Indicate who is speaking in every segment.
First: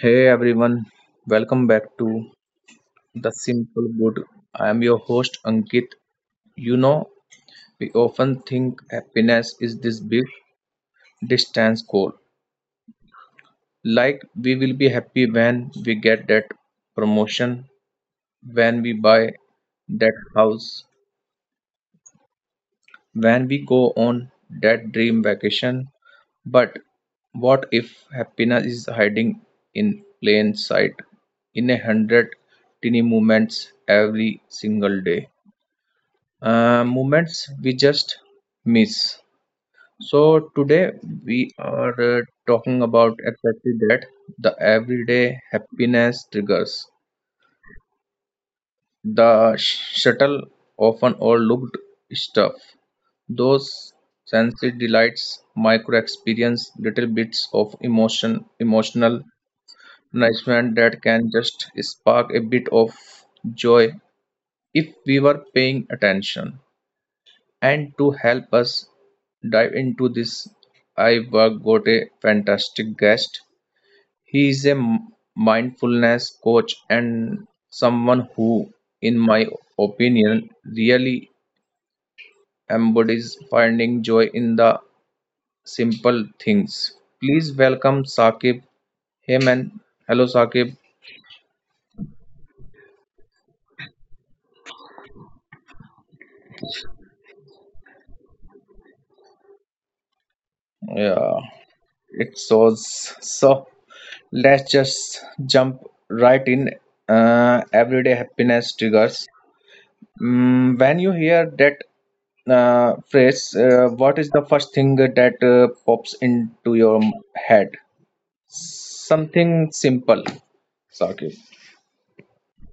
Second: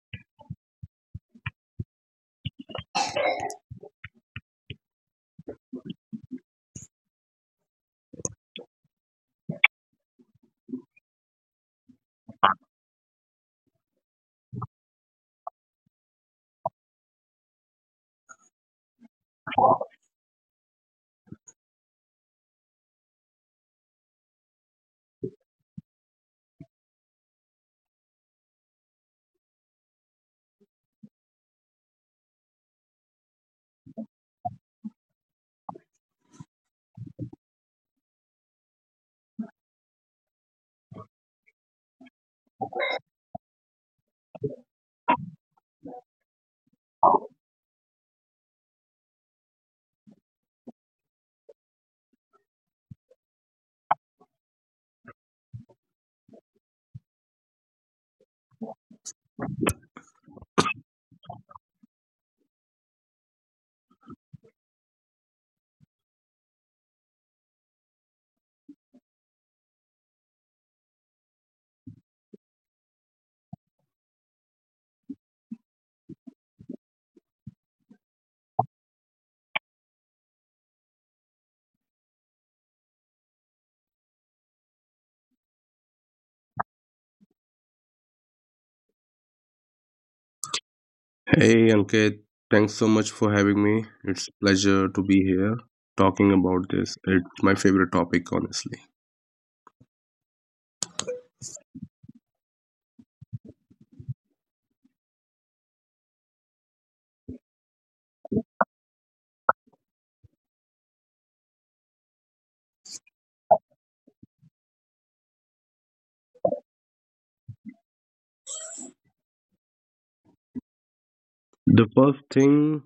Speaker 1: Hey everyone, welcome back to The Simple Good. I am your host Ankit. You know, we often think happiness is this big distance goal. Like we will be happy when we get that promotion, when we buy that house, when we go on that dream vacation. But what if happiness is hiding in plain sight in 100 tiny moments every single day? Moments we just miss. So today we are talking about exactly that, the everyday happiness triggers, the subtle, often overlooked stuff, those sensory delights, micro experience, little bits of emotion, emotional nourishment that can just spark a bit of joy if we were paying attention. And to help us dive into this, I've got a fantastic guest. He is a mindfulness coach and someone who, in my opinion, really embodies finding joy in the simple things. Please welcome Saqib. Hey man, hello Saqib.
Speaker 2: Hey Ankit, thanks so much for having me. It's a pleasure to be here talking about this. It's my favorite topic, honestly.
Speaker 1: Yeah, it shows. So let's just jump right in. Everyday happiness triggers. When you hear that phrase, what is the first thing that pops into your head? Something simple, Sakib.
Speaker 2: The first thing,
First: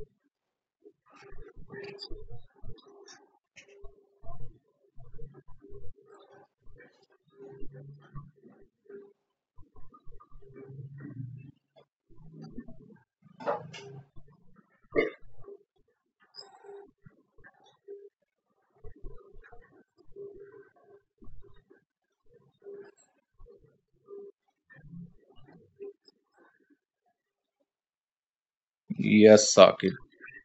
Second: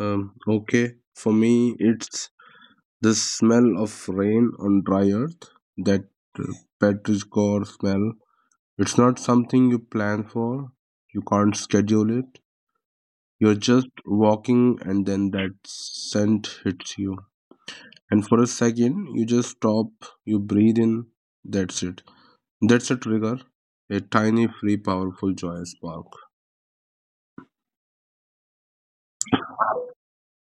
Speaker 2: okay, for me, it's the smell of rain on dry earth, that uh, petrichor smell. It's not something you plan for, you can't schedule it. You're just walking and then that scent hits you. And for a second, you just stop, you breathe in, that's it. That's a trigger, a tiny, free, powerful joyous spark.
Speaker 1: Yes, Sakib.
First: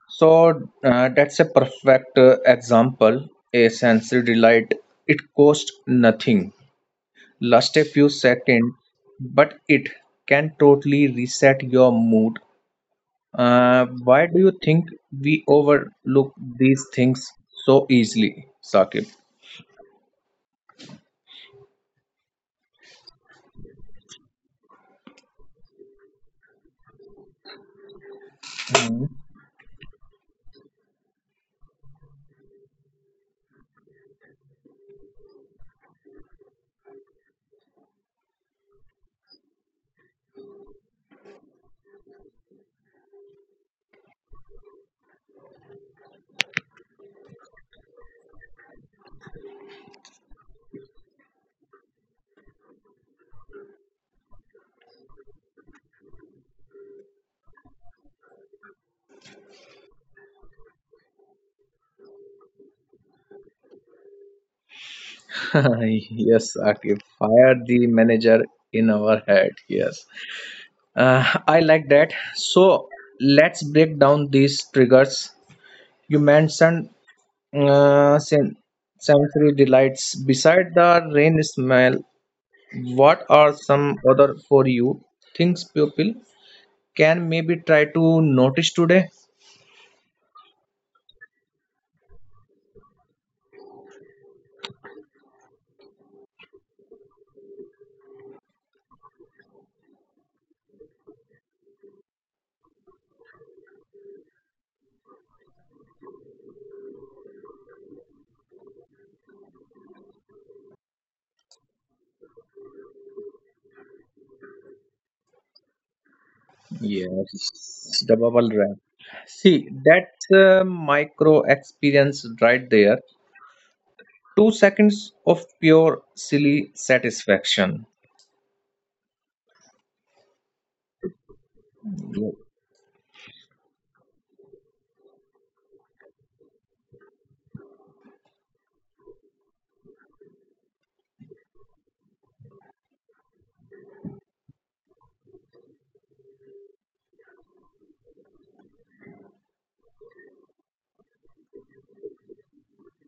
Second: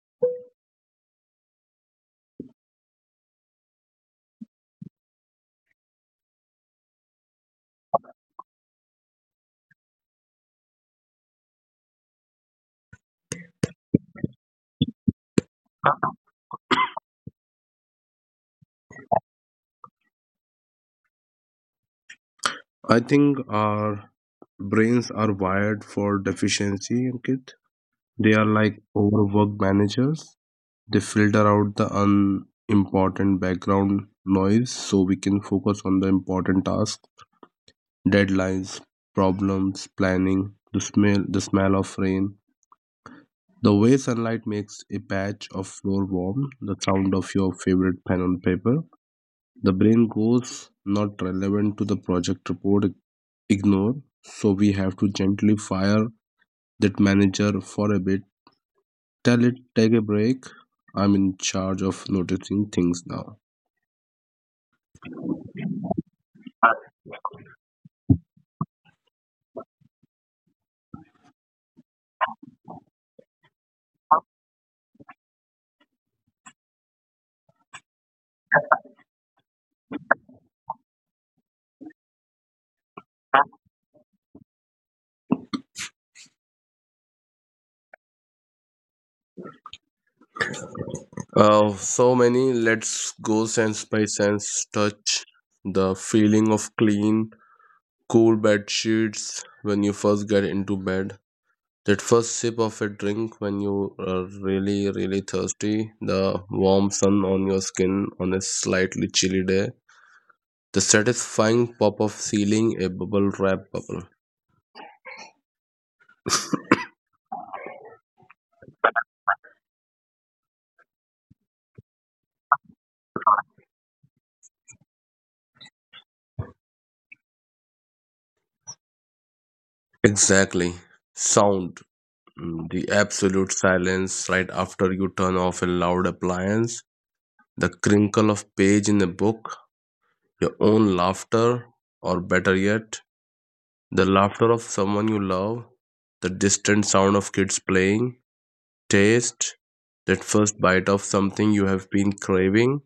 Speaker 1: So that's a perfect example. A sensory delight. It costs nothing, last a few seconds, but it can totally reset your mood. Why do you think we overlook these things so easily, Saqib?
Speaker 2: I think our brains are wired for deficiency, Ankit. They are like
Speaker 1: Mhm.
Speaker 2: overworked managers. They filter out the unimportant background noise so we can focus on the important tasks, deadlines, problems, planning, the smell of rain. The way sunlight makes a patch of floor warm, the sound of your favorite pen on paper, the brain goes, not relevant to the project report, ignore. So we have to gently fire that manager for a bit. Tell it, take a break. I'm in charge of noticing things now.
Speaker 1: Yes, Saqib, fire the manager in our head. Yes, I like that. So let's break down these triggers. You mentioned uh, sen- sensory delights. Beside the rain smell, what are some other for you things people can maybe try to notice today?
Speaker 2: So many. Let's go sense by sense. Touch the feeling of clean, cool bed sheets when you first get into bed. That first sip of a drink when you are really, really thirsty, the warm sun on your skin on a slightly chilly day, the satisfying pop of sealing a bubble wrap bubble.
Speaker 1: Yes, the bubble wrap. See, that's a micro experience right there. 2 seconds of pure silly satisfaction.
Speaker 2: Exactly. Sound.
Speaker 1: Ye-
Speaker 2: Mm, the absolute silence right after you turn off a loud appliance, the crinkle of page in a book, your own laughter, or better yet, the laughter of someone you love, the distant sound of kids playing, taste that first bite of something you have been craving,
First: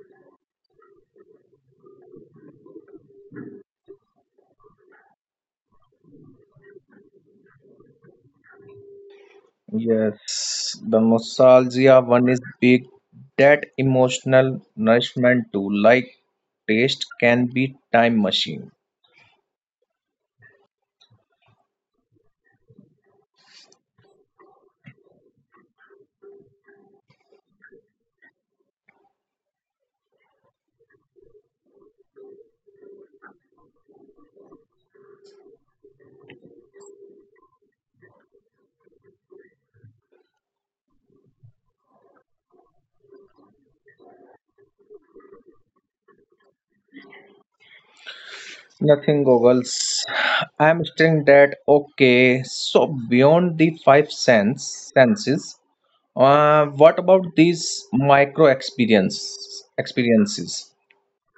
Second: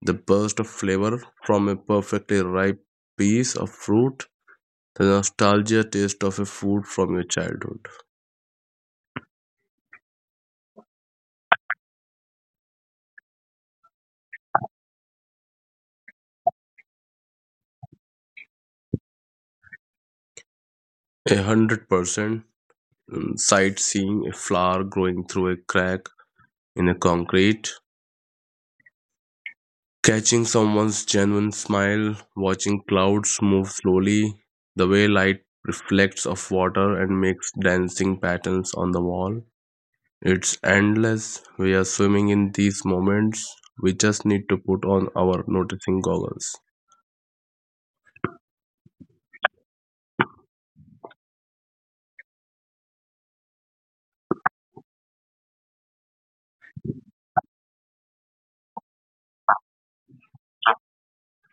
Speaker 2: the burst of flavor from a perfectly ripe piece of fruit, the nostalgia taste of a food from your childhood.
Speaker 1: Yes, the nostalgia one is big. That emotional nourishment too, like taste can be time machine.
Speaker 2: 100%. Sightseeing a flower growing through a crack in a concrete, catching someone's genuine smile, watching clouds move slowly, the way light reflects off water and makes dancing patterns on the wall. It's endless. We are swimming in these moments. We just need to put on our noticing goggles.
Speaker 1: Nothing goggles. I'm stating that okay. So beyond the five senses, what about these micro experiences?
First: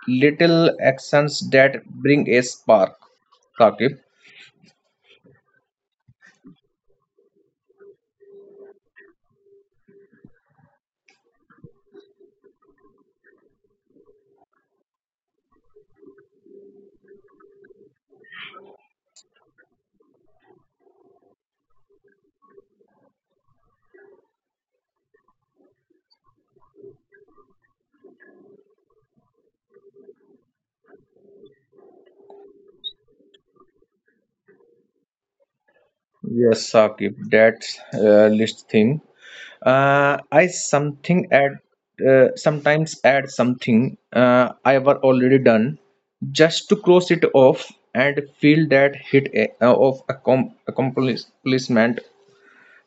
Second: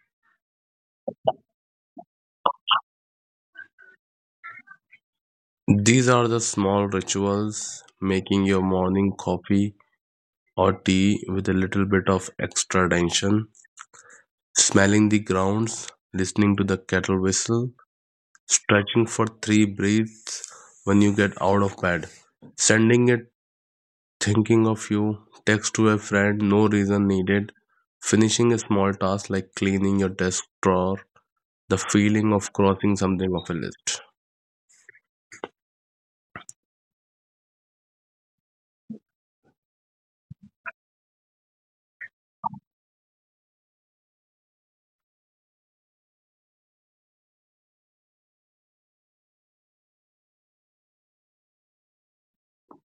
Speaker 1: Little actions that bring a spark, Saqib.
Speaker 2: These are the small rituals: making your morning coffee or tea with a little bit of extra tension, smelling the grounds, listening to the kettle whistle, stretching for 3 breaths when you get out of bed, sending it thinking of you, text to a friend, no reason needed, finishing a small task like cleaning your desk drawer, the feeling of crossing something off a list.
Speaker 1: Yes, Saqib, that list thing. I something add sometimes add something I were already done just to cross it off and feel that hit of accomplishment,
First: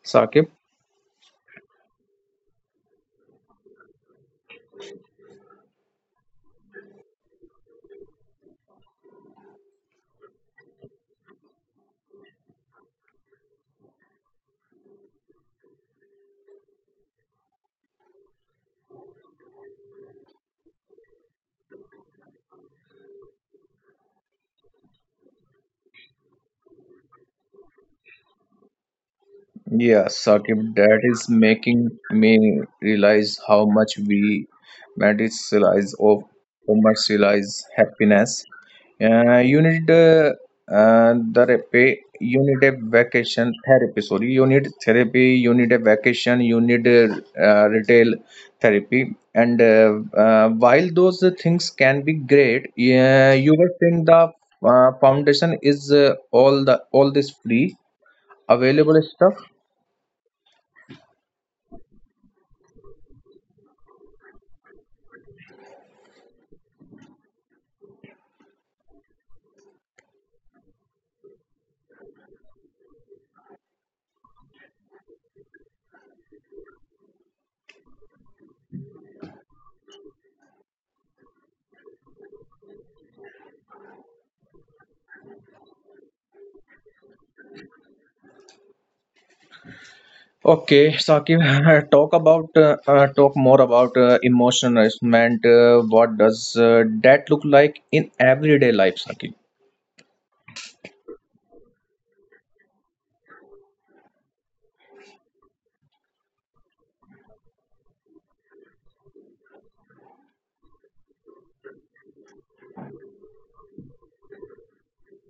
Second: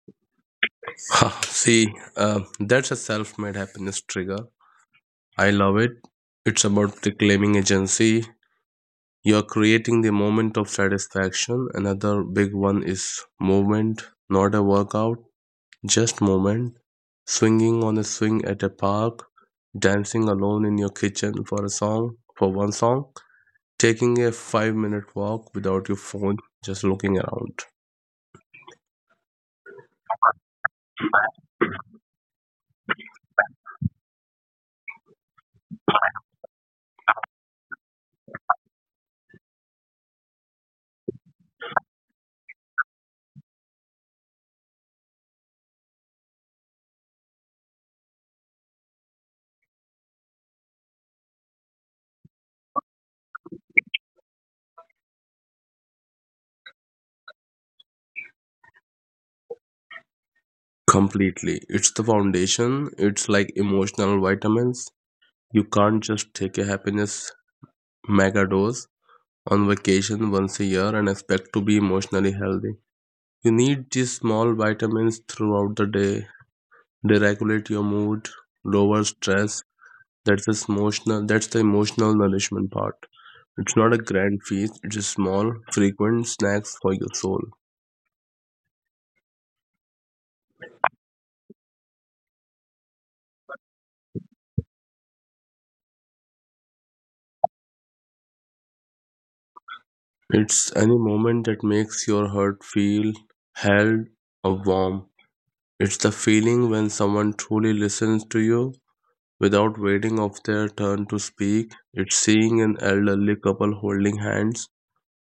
Speaker 1: Saqib.
Speaker 2: See, that's a self made happiness trigger. I love it. It's about reclaiming agency. You're creating the moment of satisfaction. Another big one is movement, not a workout, just movement. Swinging on a swing at a park, dancing alone in your kitchen for a song, for one song, taking a 5 minute walk without your phone, just looking around.
Speaker 1: Yeah, Saqib, that is making me realize how much we medicalize or commercialize happiness. You need therapy, you need a vacation therapy. Sorry, you need therapy, you need a vacation, you need a retail therapy. And while those things can be great, yeah, you were saying the foundation is all this free available stuff.
Speaker 2: Completely. It's the foundation. It's like emotional vitamins. You can't just take a happiness mega dose on vacation once a year and expect to be emotionally healthy. You need these small vitamins throughout the day. They regulate your mood, lower stress. That's the emotional nourishment part. It's not a grand feast, it's a small, frequent snacks for your soul.
Speaker 1: Okay, Saqib, talk about talk more about emotional nourishment. What does that look like in everyday life, Saqib?
Speaker 2: It's any moment that makes your heart feel held or warm. It's the feeling when someone truly listens to you without waiting of their turn to speak. It's seeing an elderly couple holding hands.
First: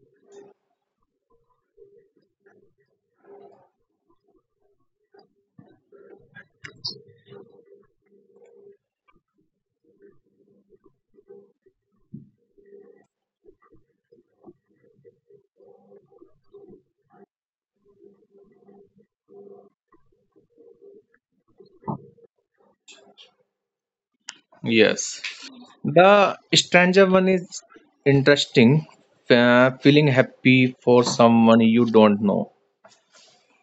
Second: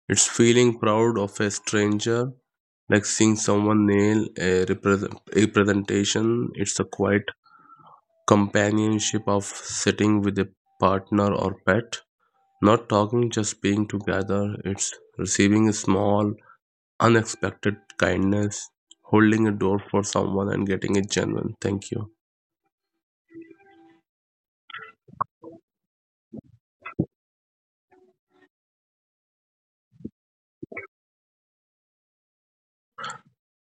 Speaker 2: It's feeling proud of a stranger, like seeing someone nail a, a presentation. It's the quiet companionship of sitting with a partner or pet. Not talking, just being together. It's receiving a small, unexpected kindness, holding a door for someone and getting it genuine. Thank you.
Speaker 1: Yes. The stranger one is interesting. Feeling happy for someone you don't know.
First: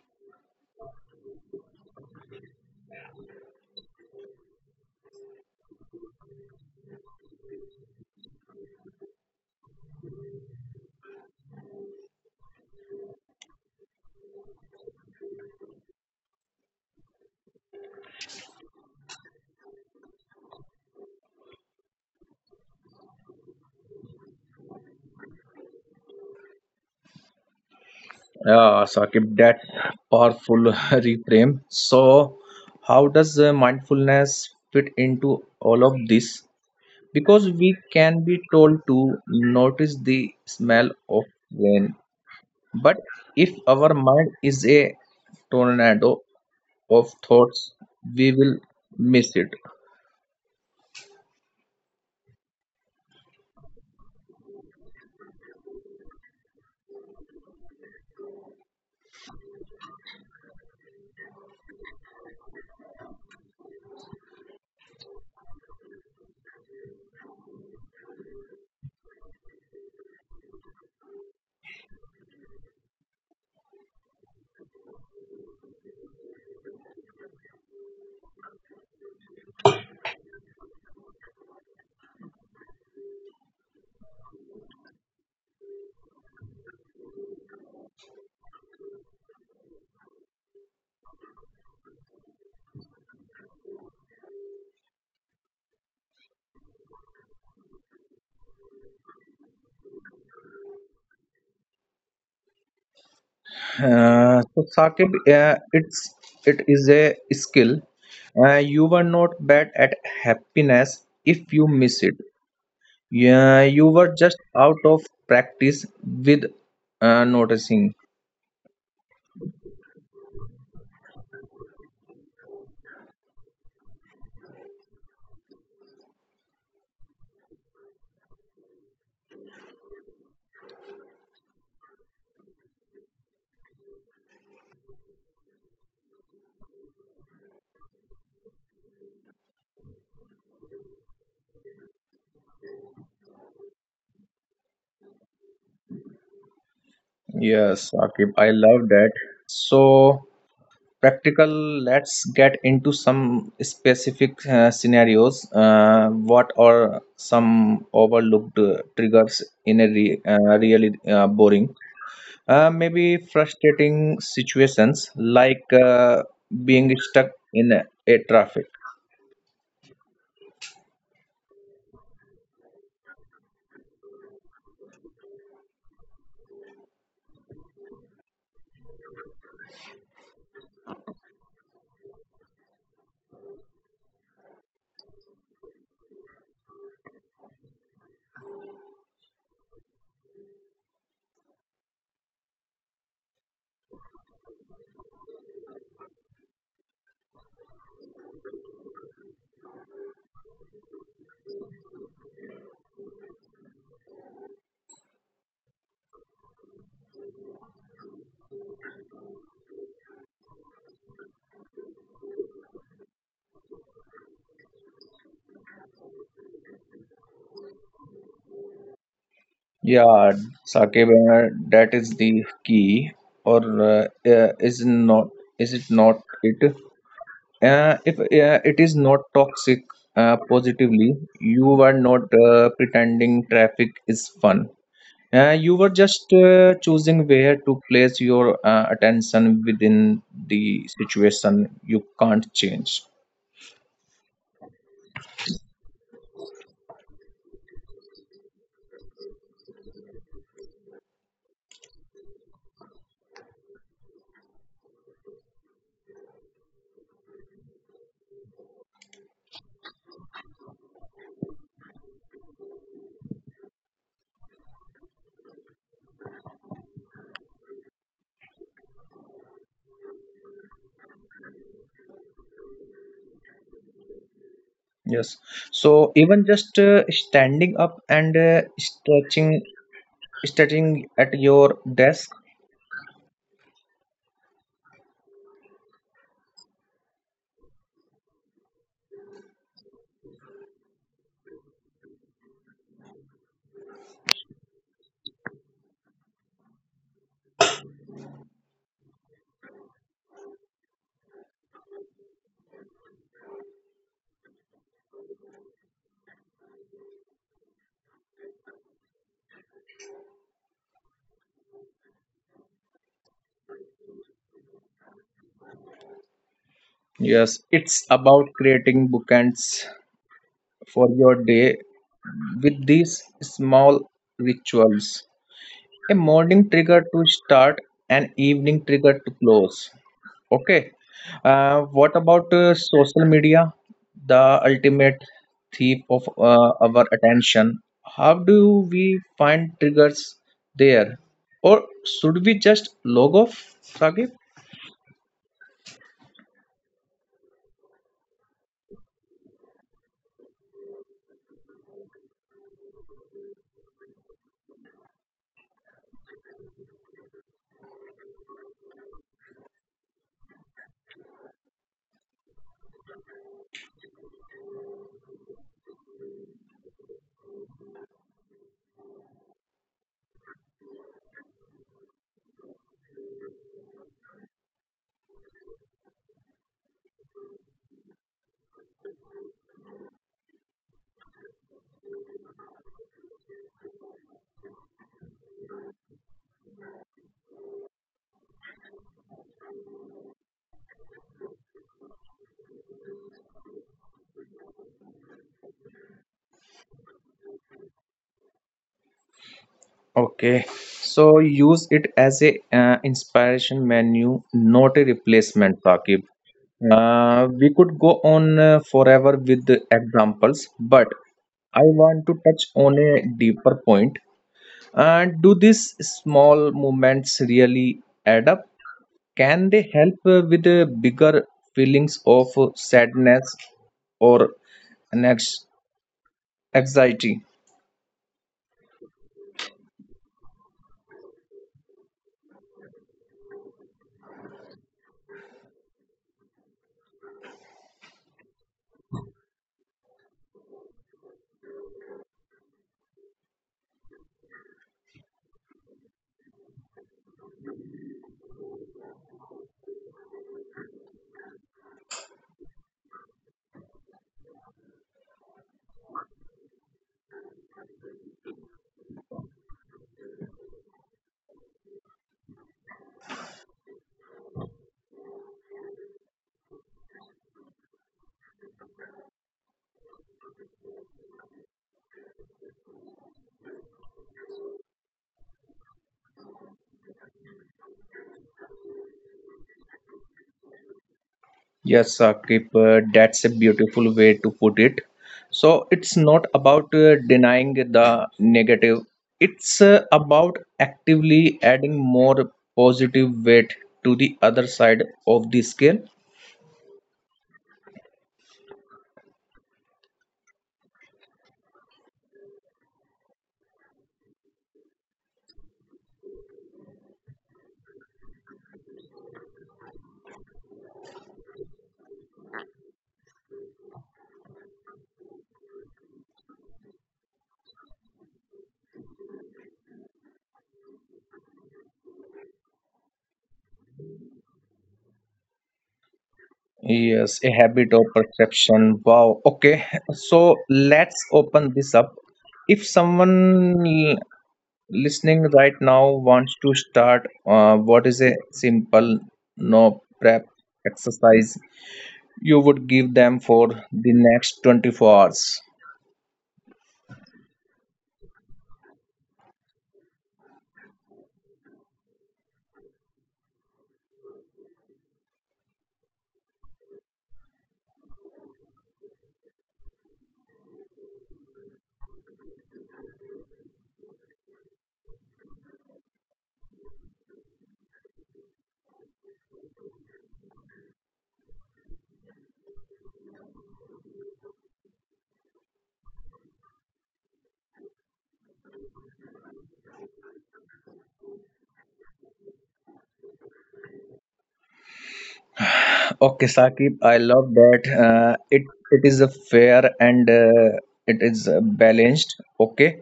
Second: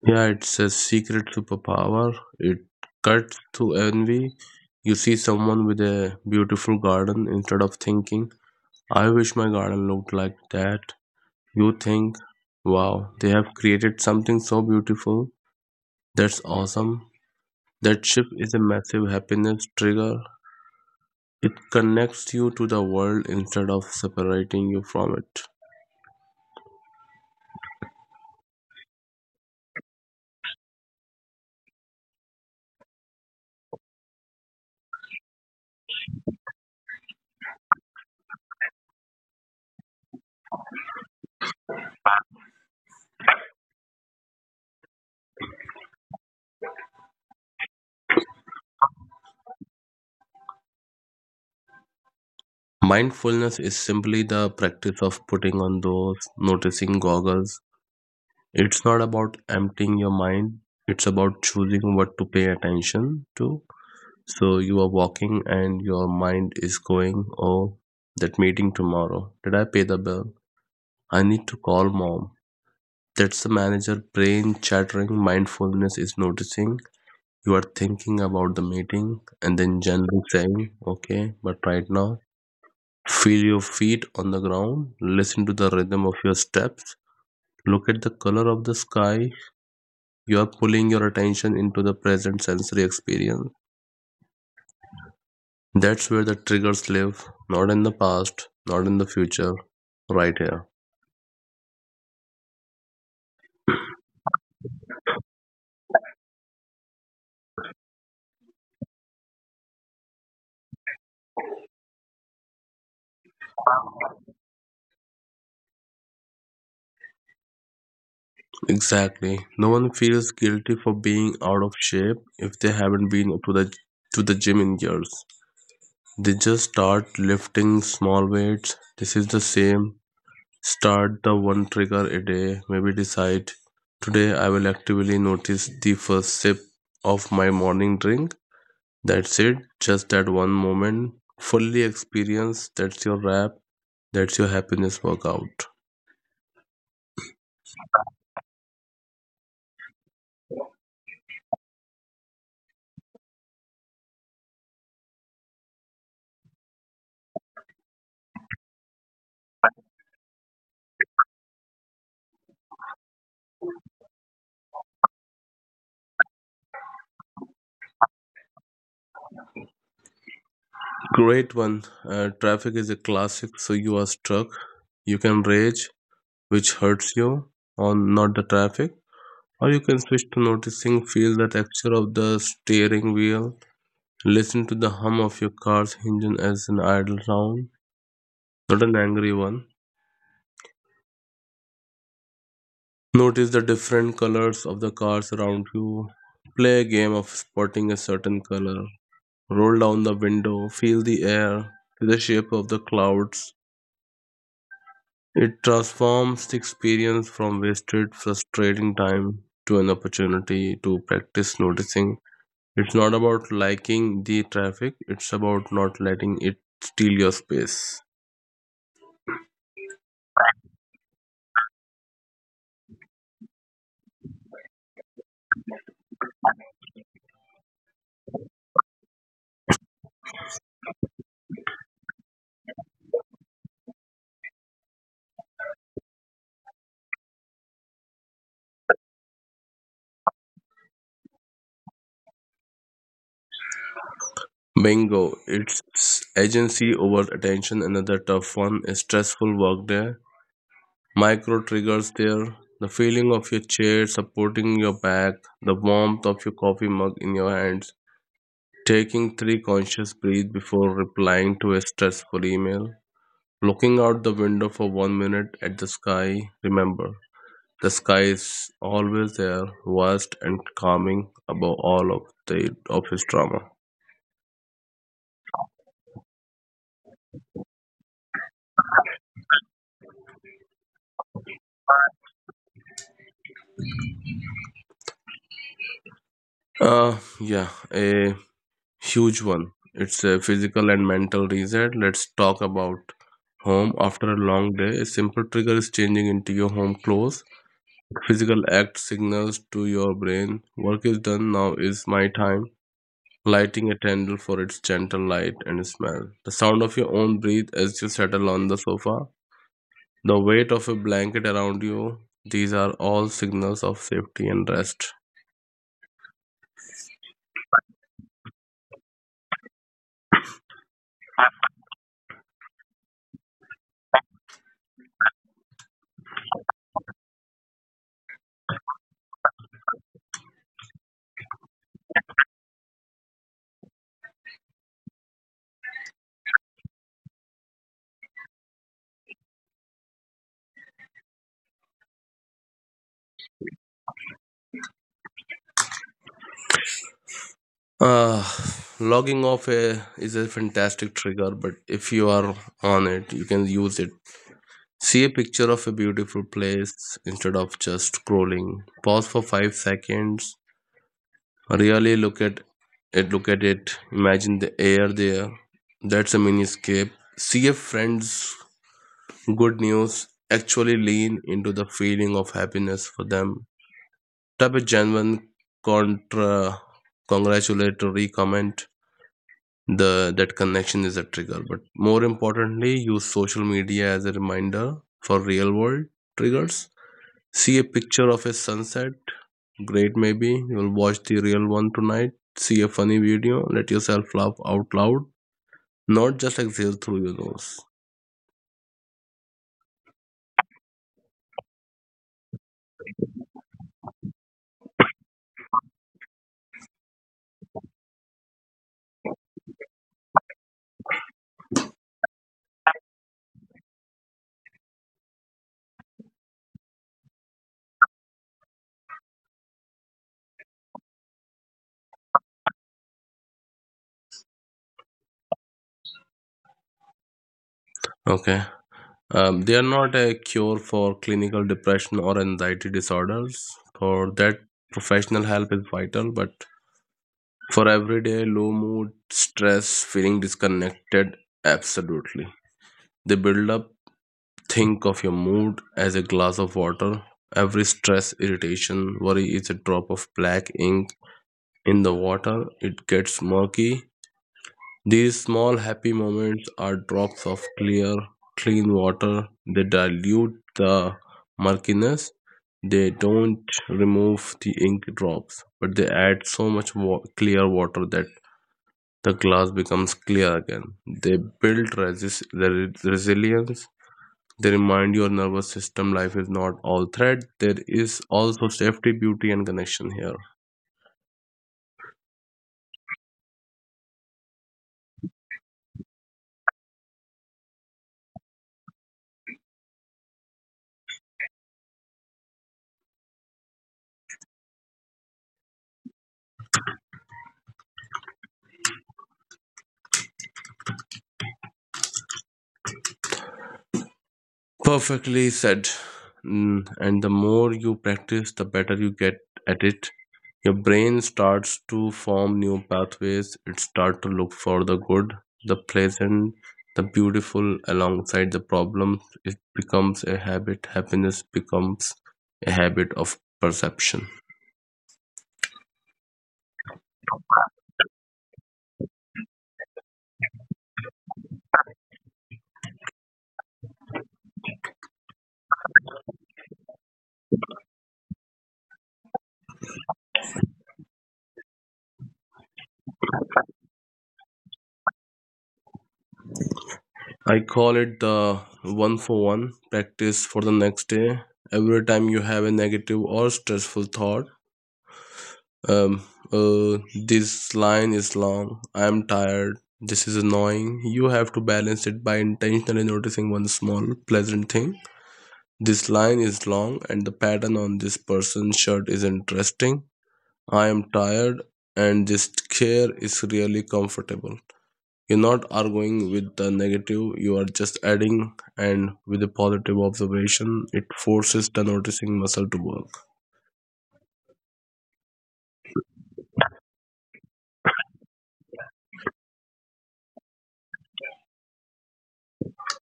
Speaker 2: Yeah, it's a secret superpower. It cuts through envy. You see someone with a beautiful garden instead of thinking, I wish my garden looked like that. You think, wow, they have created something so beautiful. That's awesome. That shift is a massive happiness trigger. It connects you to the world instead of separating you from it.
Speaker 1: Yeah, Saqib, that powerful reframe. So, how does mindfulness fit into all of this? Because we can be told to notice the smell of rain, but if our mind is a tornado of thoughts we will miss it.
Speaker 2: Mindfulness is simply the practice of putting on those noticing goggles. It's not about emptying your mind, it's about choosing what to pay attention to. So you are walking and your mind is going, oh, that meeting tomorrow. Did I pay the bill? I need to call mom. That's the manager brain chattering. Mindfulness is noticing you are thinking about the meeting and then gently saying, okay, but right now, feel your feet on the ground, listen to the rhythm of your steps, look at the color of the sky. You are pulling your attention into the present sensory experience. That's where the triggers live, not in the past, not in the future, right here.
Speaker 1: So, Saqib, it is a skill. You were not bad at happiness if you miss it. Yeah, you were just out of practice with noticing.
Speaker 2: Exactly. No one feels guilty for being out of shape if they haven't been to the gym in years. They just start lifting small weights. This is the same. Start the one trigger a day. Maybe decide today I will actively notice the first sip of my morning drink. That's it, just that one moment. Fully experience, that's your rap, that's your happiness workout.
Speaker 1: Yes, Saqib, I love that. So practical. Let's get into some specific scenarios. What are some overlooked triggers in a really boring, maybe frustrating situations, like being stuck in a traffic.
Speaker 2: Great one. Traffic is a classic, so you are stuck. You can rage, which hurts you, on not the traffic, or you can switch to noticing, feel the texture of the steering wheel, listen to the hum of your car's engine as an idle sound, not an angry one. Notice the different colors of the cars around you. Play a game of spotting a certain color. Roll down the window, feel the air, feel the shape of the clouds. It transforms the experience from wasted, frustrating time to an opportunity to practice noticing. It's not about liking the traffic, it's about not letting it steal your space.
Speaker 1: Yeah, Saqib, that is the key. Or uh, uh, is not is it not it If it is not toxic positively, you were not pretending traffic is fun. You were just choosing where to place your attention within the situation you can't change.
Speaker 2: Bingo, it's agency over attention, another tough one, a stressful work there. Micro triggers there, the feeling of your chair supporting your back, the warmth of your coffee mug in your hands. Taking 3 conscious breaths before replying to a stressful email. Looking out the window for 1 minute at the sky. Remember, the sky is always there, vast and calming above all of the office drama.
Speaker 1: Yes. So even just standing up and stretching at your desk.
Speaker 2: Trauma. Yeah, a huge one. It's a physical and mental reset. Let's talk about home after a long day. A simple trigger is changing into your home clothes. Physical act signals to your brain work is done. Now is my time. Lighting a candle for its gentle light and smell. The sound of your own breath as you settle on the sofa, the weight of a blanket around you, these are all signals of safety and rest.
Speaker 1: Yes, it's about creating bookends for your day with these small rituals. A morning trigger to start, an evening trigger to close. Okay. What about social media, the ultimate thief of our attention? How do we find triggers there? Or should we just log off, Saqib?
Speaker 2: Ah, logging off a, is a fantastic trigger, but if you are on it, you can use it. See a picture of a beautiful place instead of just scrolling. Pause for 5 seconds, really look at it, imagine the air there. That's a mini escape. See a friend's good news, actually lean into the feeling of happiness for them. Type a genuine contra congratulatory comment. The that connection is a trigger. But more importantly, use social media as a reminder for real world triggers. See a picture of a sunset. Great maybe. You'll watch the real one tonight. See a funny video. Let yourself laugh out loud, not just exhale through your nose.
Speaker 1: Okay, so use it as a inspiration menu, not a replacement, Saqib. We could go on forever with the examples, but I want to touch on a deeper point. Do these small movements really add up? Can they help with the bigger feelings of sadness or an anxiety?
Speaker 2: Okay. They are not a cure for clinical depression or anxiety disorders. For that, professional help is vital, but for everyday low mood, stress, feeling disconnected, absolutely. They build up. Think of your mood as a glass of water. Every stress, irritation, worry is a drop of black ink in the water. It gets murky. These small happy moments are drops of clear, clean water. They dilute the murkiness. They don't remove the ink drops, but they add so much clear water that the glass becomes clear again. They build resilience. They remind your nervous system life is not all threat. There is also safety, beauty, and connection here.
Speaker 1: Yes, Saqib, that's a beautiful way to put it. So it's not about denying the negative, it's about actively adding more positive weight to the other side of the scale.
Speaker 2: Perfectly said. Mm, and the more you practice, the better you get at it. Your brain starts to form new pathways. It starts to look for the good, the pleasant, the beautiful alongside the problems. It becomes a habit. Happiness becomes a habit of perception.
Speaker 1: Yes, a habit or perception. Wow. Okay, so let's open this up. If someone listening right now wants to start, what is a simple no prep exercise you would give them for the next 24 hours?
Speaker 2: I call it the one for one practice. For the next day, every time you have a negative or stressful thought, Um, this line is long. I'm tired. This is annoying. You have to balance it by intentionally noticing one small pleasant thing. This line is long, and the pattern on this person's shirt is interesting. I am tired, and this chair is really comfortable. You're not arguing with the negative, you are just adding, and with a positive observation, it forces the noticing muscle to work.
Speaker 1: Okay, Saqib, I love that. It is a fair and it is balanced. Okay,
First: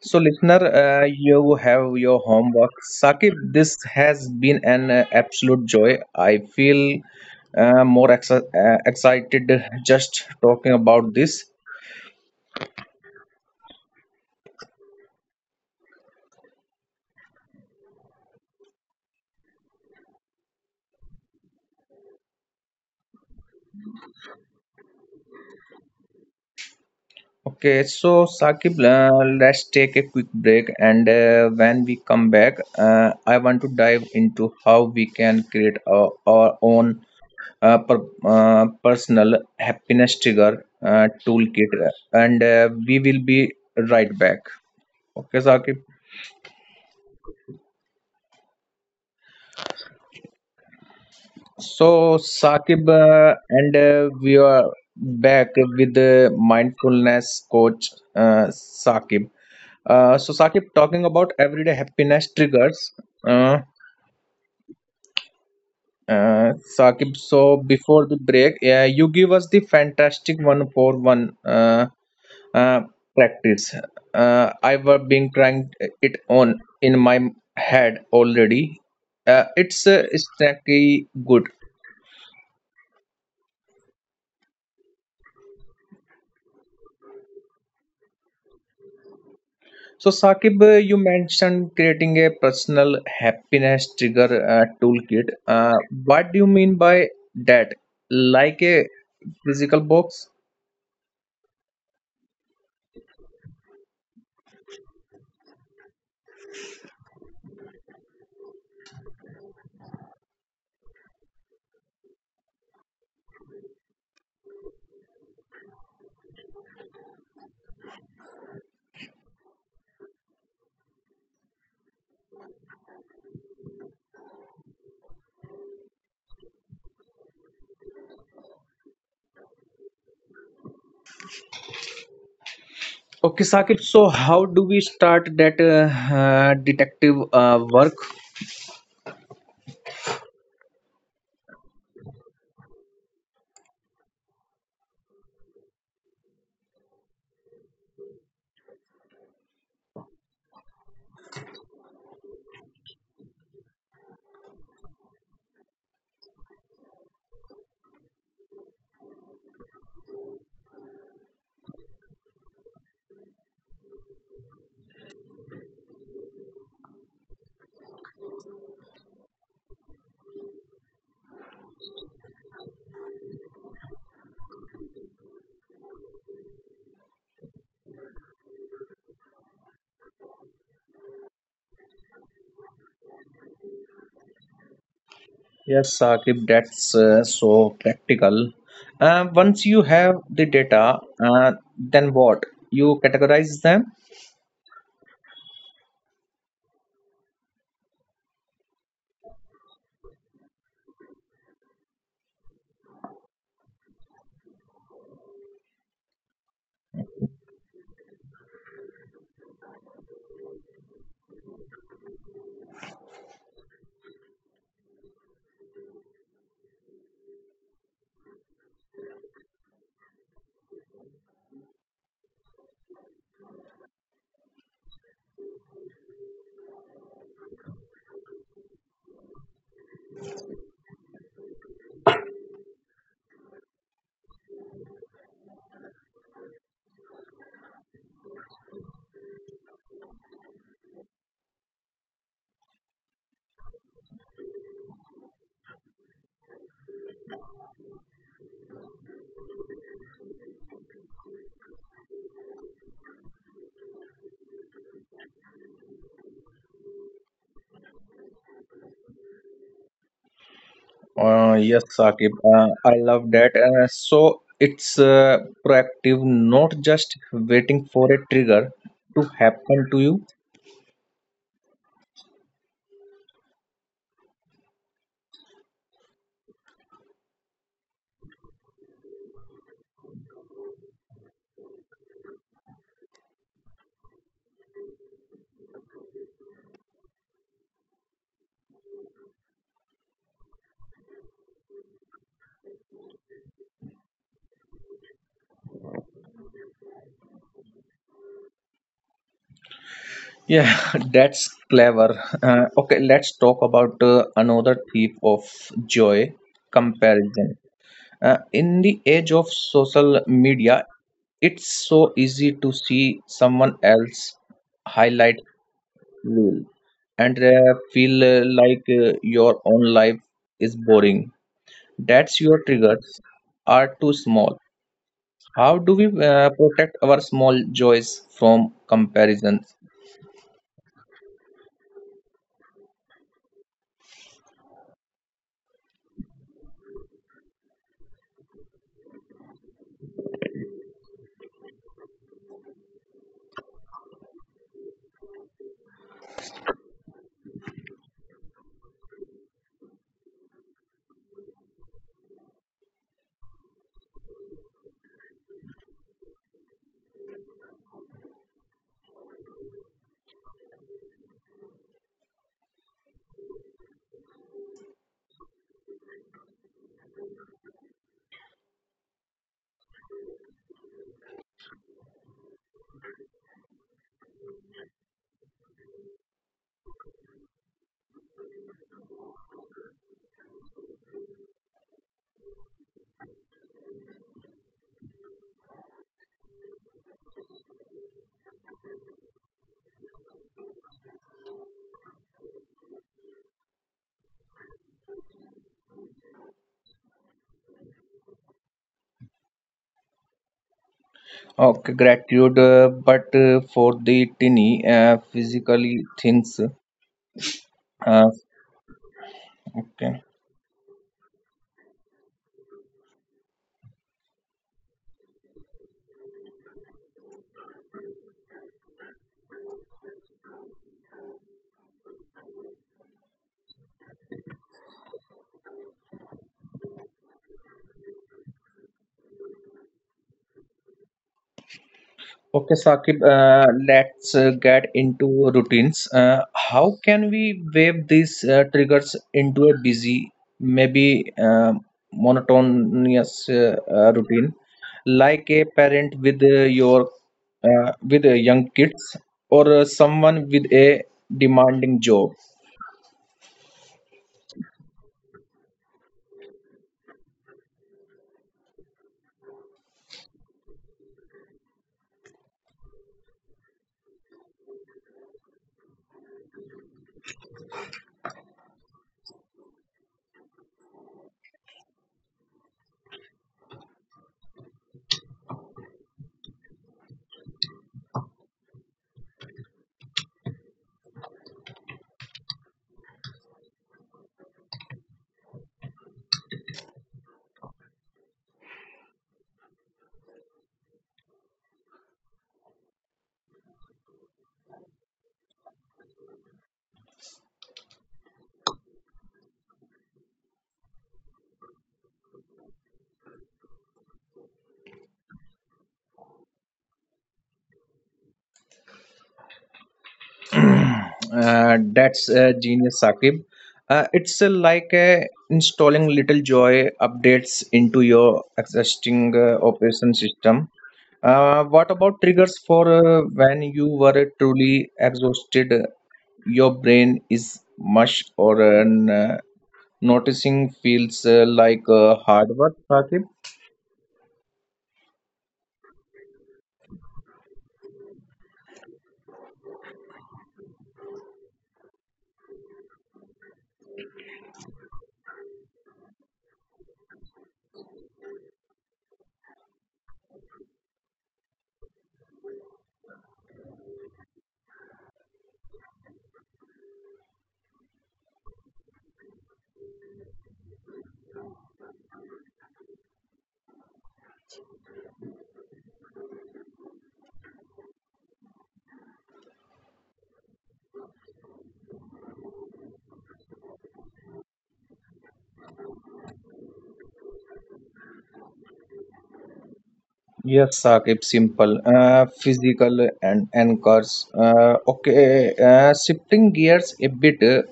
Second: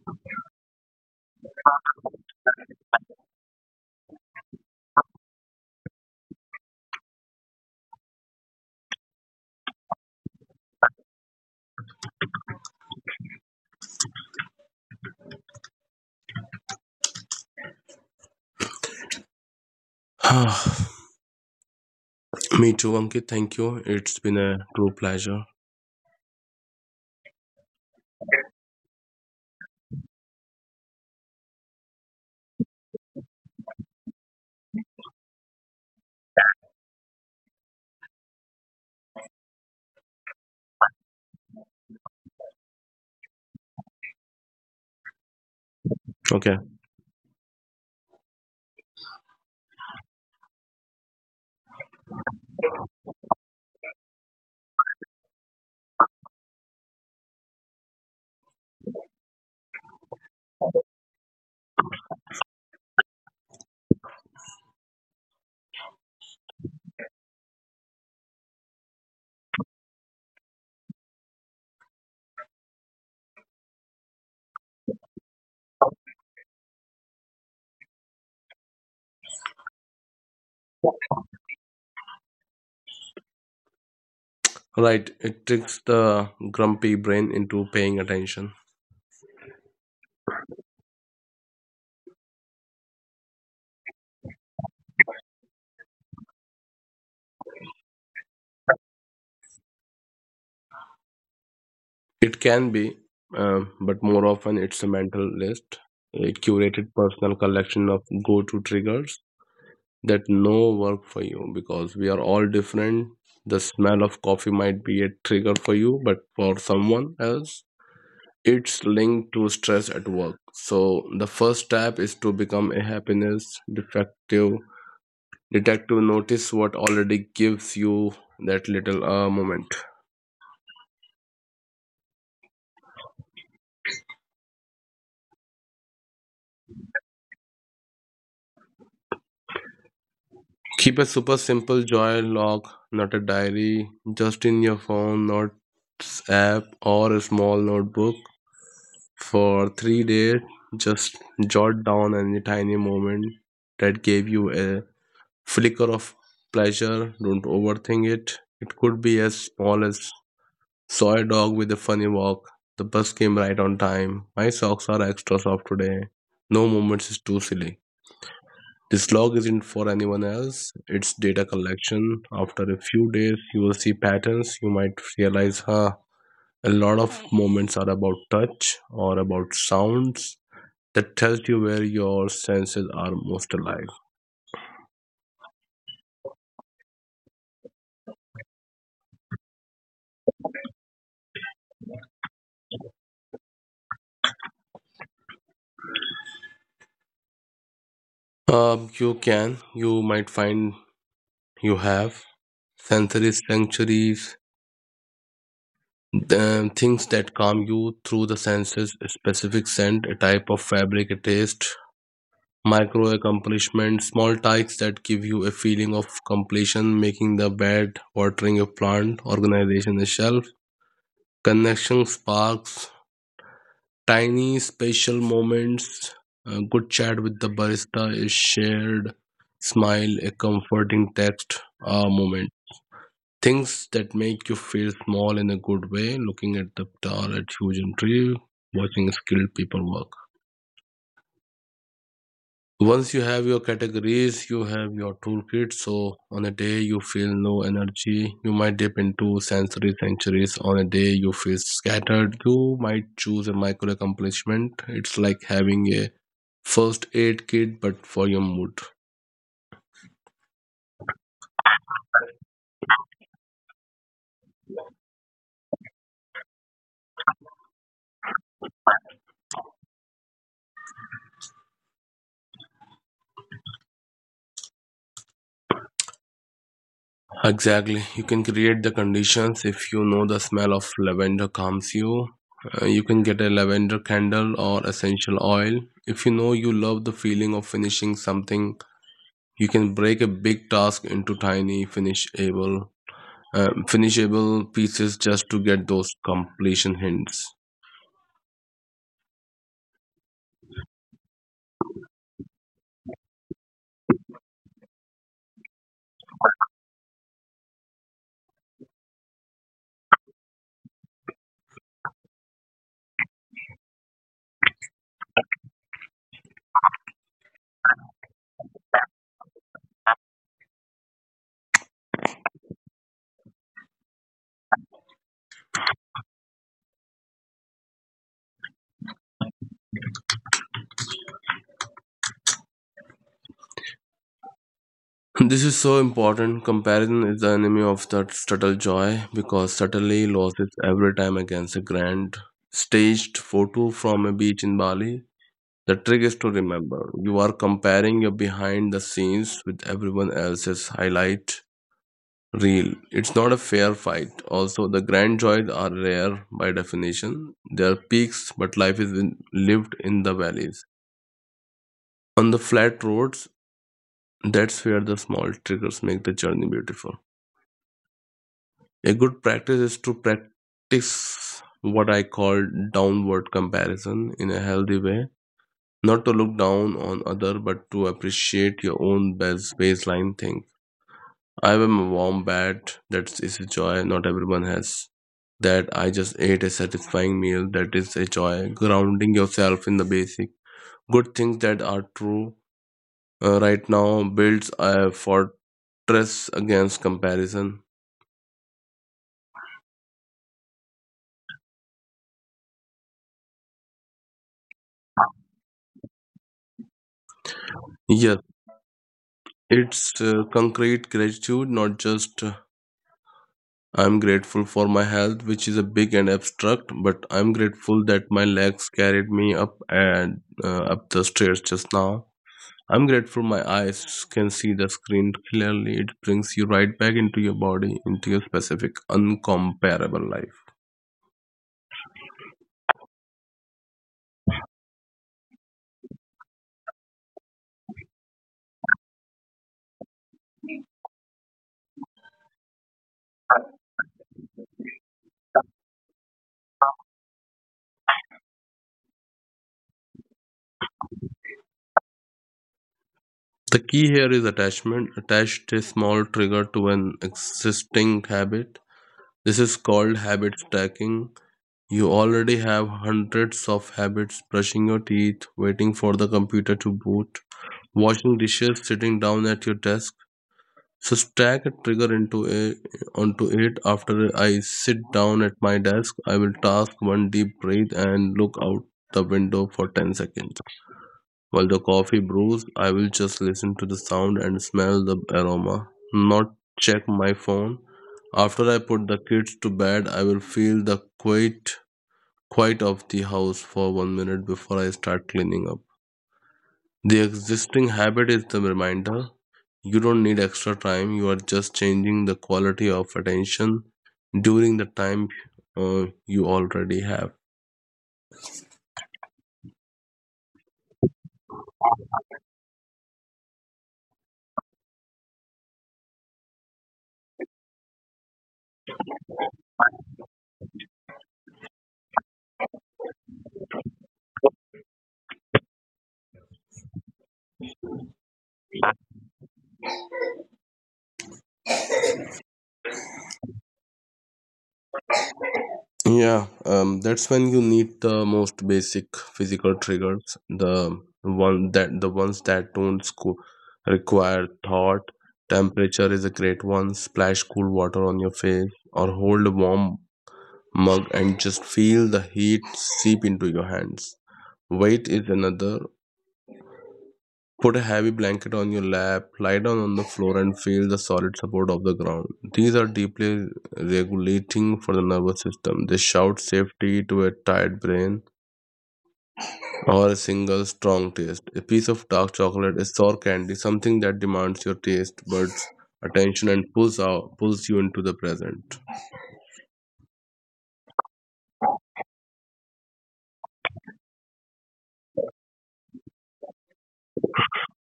Speaker 1: so listener, you have your homework. Saqib, this has been an absolute joy. I feel more excited just talking about this.
Speaker 2: Me too, Ankit. Thank you. It's been a true pleasure.
Speaker 1: Okay, so Sakib, let's take a quick break, and when we come back, I want to dive into how we can create our own personal happiness trigger toolkit, and we will be right back. Okay, Sakib.
Speaker 2: Okay.
Speaker 1: So, Saqib, and we are back with the mindfulness coach, Saqib. So, Saqib, talking about everyday happiness triggers. Uh, uh, Saqib, so before the break, yeah, you give us the fantastic one for one uh, practice. I were been trying it on in my head already. It's snacky good.
Speaker 2: Right. It tricks the grumpy brain into paying attention.
Speaker 1: So, Saqib, you mentioned creating a personal happiness trigger toolkit. What do you mean by that? Like a physical box?
Speaker 2: It can be, but more often it's a mental list, a curated personal collection of go to triggers that no work for you because we are all different. The smell of coffee might be a trigger for you, but for someone else, it's linked to stress at work. So the first step is to become a happiness defective detective. Notice what already gives you that little moment.
Speaker 1: Okay, Saqib, so how do we start that detective work?
Speaker 2: Keep a super simple joy log, not a diary, just in your phone, notes app, or a small notebook for 3 days. Just jot down any tiny moment that gave you a flicker of pleasure. Don't overthink it. It could be as small as: saw a dog with a funny walk. The bus came right on time. My socks are extra soft today. No moments is too silly. This log isn't for anyone else. It's data collection. After a few days, you will see patterns. You might realize, huh, a lot of moments are about touch or about sounds. That tells you where your senses are most alive.
Speaker 1: Yes, Saqib, that's so practical. Once you have the data, then what? You categorize them?
Speaker 2: You can, you might find you have sensory sanctuaries. Things that calm you through the senses: a specific scent, a type of fabric, a taste. Micro accomplishments: small tasks that give you a feeling of completion, making the bed, watering a plant, organization a shelf. Connection sparks: tiny special moments, a good chat with the barista, a shared smile, a comforting text, a moment. Things that make you feel small in a good way: looking at the tall, at huge and tree, watching skilled people work. Once you have your categories, you have your toolkit. So on a day you feel no energy, you might dip into sensory sanctuaries. On a day you feel scattered, you might choose a micro accomplishment. It's like having a first aid kit, but for your mood.
Speaker 1: Yes, Saqib, I love that. So it's proactive, not just waiting for a trigger to happen to you.
Speaker 2: Exactly. You can create the conditions. If you know the smell of lavender calms you, you can get a lavender candle or essential oil. If you know you love the feeling of finishing something, you can break a big task into tiny finishable finishable pieces just to get those completion hints.
Speaker 1: Yeah, that's clever. Okay, let's talk about another thief of joy, comparison. In the age of social media, it's so easy to see someone else highlight reel and feel like your own life is boring. That's your triggers are too small. How do we protect our small joys from comparison?
Speaker 2: This is so important. Comparison is the enemy of that subtle joy, because subtlety loses every time against a grand staged photo from a beach in Bali. The trick is to remember you are comparing your behind the scenes with everyone else's highlight reel. It's not a fair fight. Also, the grand joys are rare by definition. They are peaks, but life is lived in the valleys. On the flat roads, that's where the small triggers make the journey beautiful. A good practice is to practice what I call downward comparison in a healthy way, not to look down on other but to appreciate your own best baseline thing. I am a wombat, that is a joy not everyone has. That I just ate a satisfying meal, that is a joy. Grounding yourself in the basic good things that are true right now builds a fortress against comparison.
Speaker 1: Okay, gratitude, but for the tiny physically things. Uh,
Speaker 2: Yes, it's
Speaker 1: okay.
Speaker 2: concrete gratitude, not just, I'm grateful for my health, which is a big and abstract, but I'm grateful that my legs carried me up and up the stairs just now. I'm grateful my eyes can see the screen clearly. It brings you right back into your body, into your specific, uncomparable life.
Speaker 1: Okay, Saqib, let's get into routines. How can we wave these triggers into a busy, maybe monotonous routine, like a parent with young kids or someone with a demanding job?
Speaker 2: The key here is attachment. Attach a small trigger to an existing habit. This is called habit stacking. You already have hundreds of habits: brushing your teeth, waiting for the computer to boot, washing dishes, sitting down at your desk. So stack a trigger onto it. After I sit down at my desk, I will task one deep breath and look out the window for 10 seconds. While the coffee brews, I will just listen to the sound and smell the aroma, not check my phone. After I put the kids to bed, I will feel the quiet of the house for one minute before I start cleaning up. The existing habit is the reminder. You don't need extra time, you are just changing the quality of attention during the time you already have.
Speaker 1: That's genius, Saqib. It's like installing little joy updates into your existing operation system. What about triggers for when you were truly exhausted? Your brain is mush or noticing feels like hard work, Saqib.
Speaker 2: Yeah, that's when you need the most basic physical triggers, the ones that don't require thought. Temperature is a great one. Splash cool water on your face, or hold a warm mug and just feel the heat seep into your hands. Weight is another. Put a heavy blanket on your lap, lie down on the floor, and feel the solid support of the ground. These are deeply regulating for the nervous system. They shout safety to a tired brain. Or a single strong taste. A piece of dark chocolate, a sour candy, something that demands your taste buds attention and pulls you into the present.
Speaker 1: Yes, Saqib, simple. Physical and anchors. Okay, shifting gears a bit. uh,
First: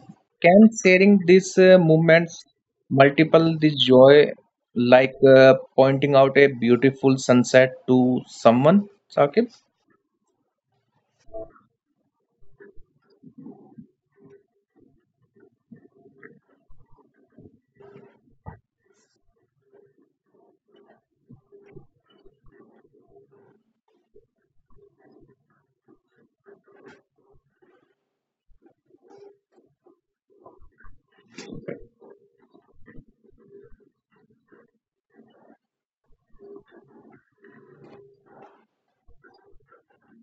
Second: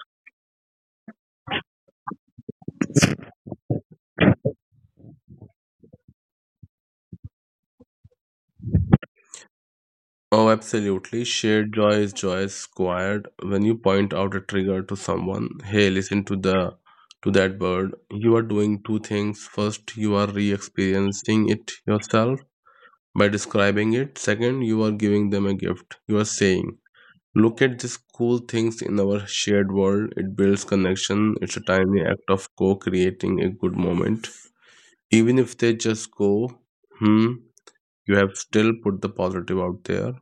Speaker 1: Can sharing these movements multiple the joy, like pointing out a beautiful sunset to someone, Saqib?
Speaker 2: Oh, absolutely. Shared joy is joy squared. When you point out a trigger to someone, hey, listen to the to that bird. You are doing two things. First, you are re-experiencing it yourself by describing it. Second, you are giving them a gift. You are saying, "Look at these cool things in our shared world." It builds connection. It's a tiny act of co-creating a good moment. Even if they just go, "Hmm," you have still put the positive out there,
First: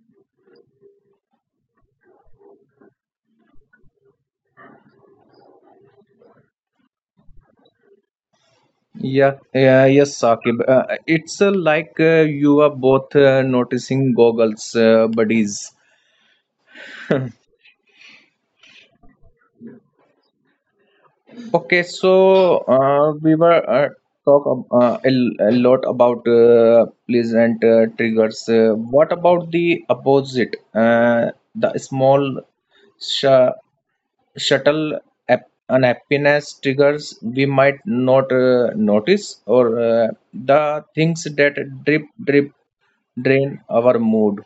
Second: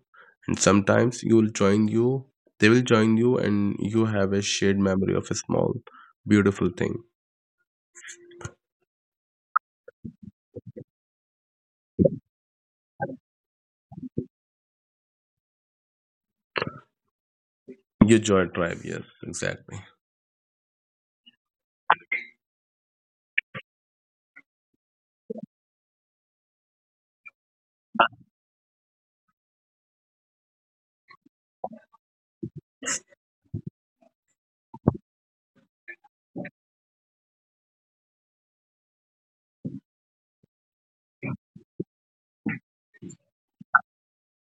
Speaker 2: and sometimes they will join you, and you have a shared memory of a small, beautiful thing.
Speaker 1: Yeah, yeah, yes, Saqib. It's like you are both noticing goggles, buddies.
Speaker 2: Your joy tribe, yes, exactly.
Speaker 1: Okay, so we were talk a lot about pleasant triggers. What about the opposite? The small sh shuttle unhappiness triggers we might not notice, or the things that drip drain our mood.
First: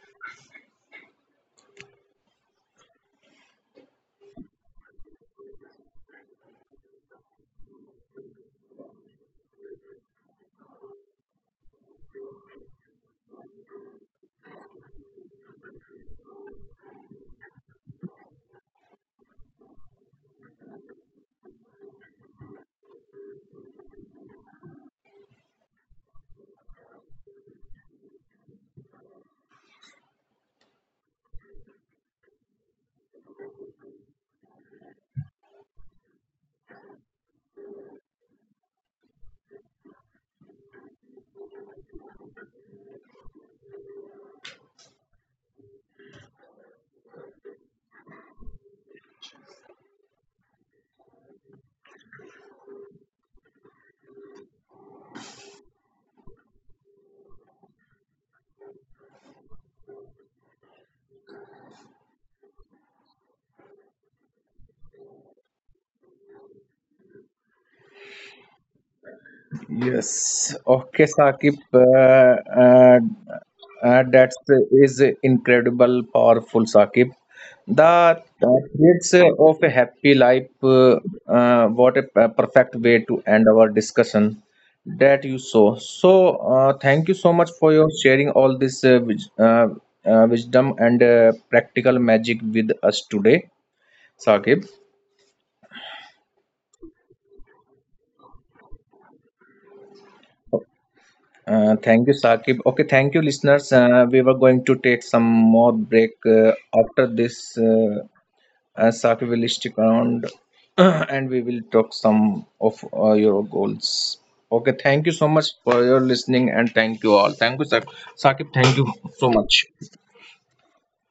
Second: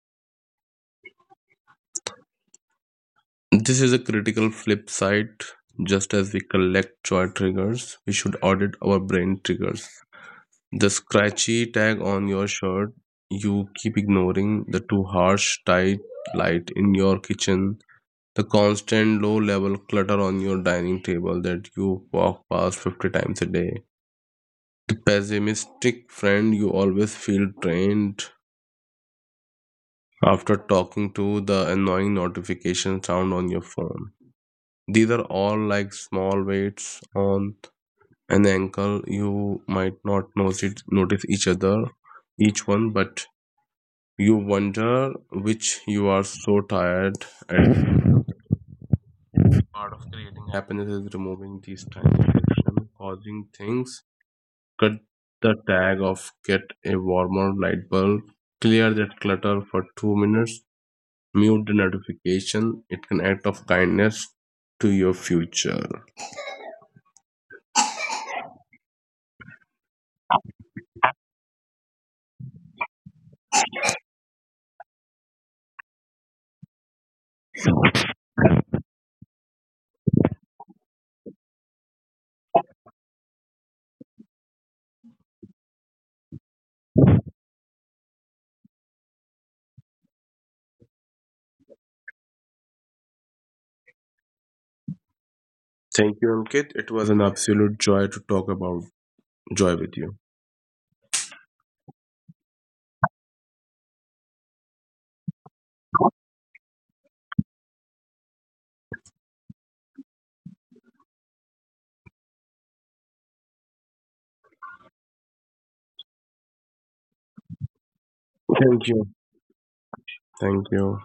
Speaker 2: This is a critical flip side. Just as we collect joy triggers, we should audit our brain triggers. The scratchy tag on your shirt you keep ignoring, the too harsh, tight light in your kitchen, the constant low level clutter on your dining table that you walk past 50 times a day, pessimistic friend you always feel drained after talking to, the annoying notification sound on your phone. These are all like small weights on an ankle. You might not notice each other, each one, but you wonder which you are so tired. And part of creating happiness is removing these tiny friction causing things. Cut the tag off, get a warmer light bulb, clear that clutter for two minutes, mute the notification. It can act of kindness to your future.
Speaker 1: Yes. Okay, Saqib, that is incredible, powerful, Saqib. The threads of a happy life. What a perfect way to end our discussion that you saw. So, thank you so much for your sharing all this wisdom and practical magic with us today, Saqib.
Speaker 2: Thank you, Ankit. It was an absolute joy to talk about joy with you.
Speaker 1: Thank you, Saqib. Okay, thank you, listeners. We were going to take some more break after this. Saqib will stick around and we will talk some of your goals. Okay, thank you so much for your listening and thank you all. Thank you, Saqib. Saqib, thank you
Speaker 2: Thank you.
Speaker 1: so much.
Speaker 2: Thank you.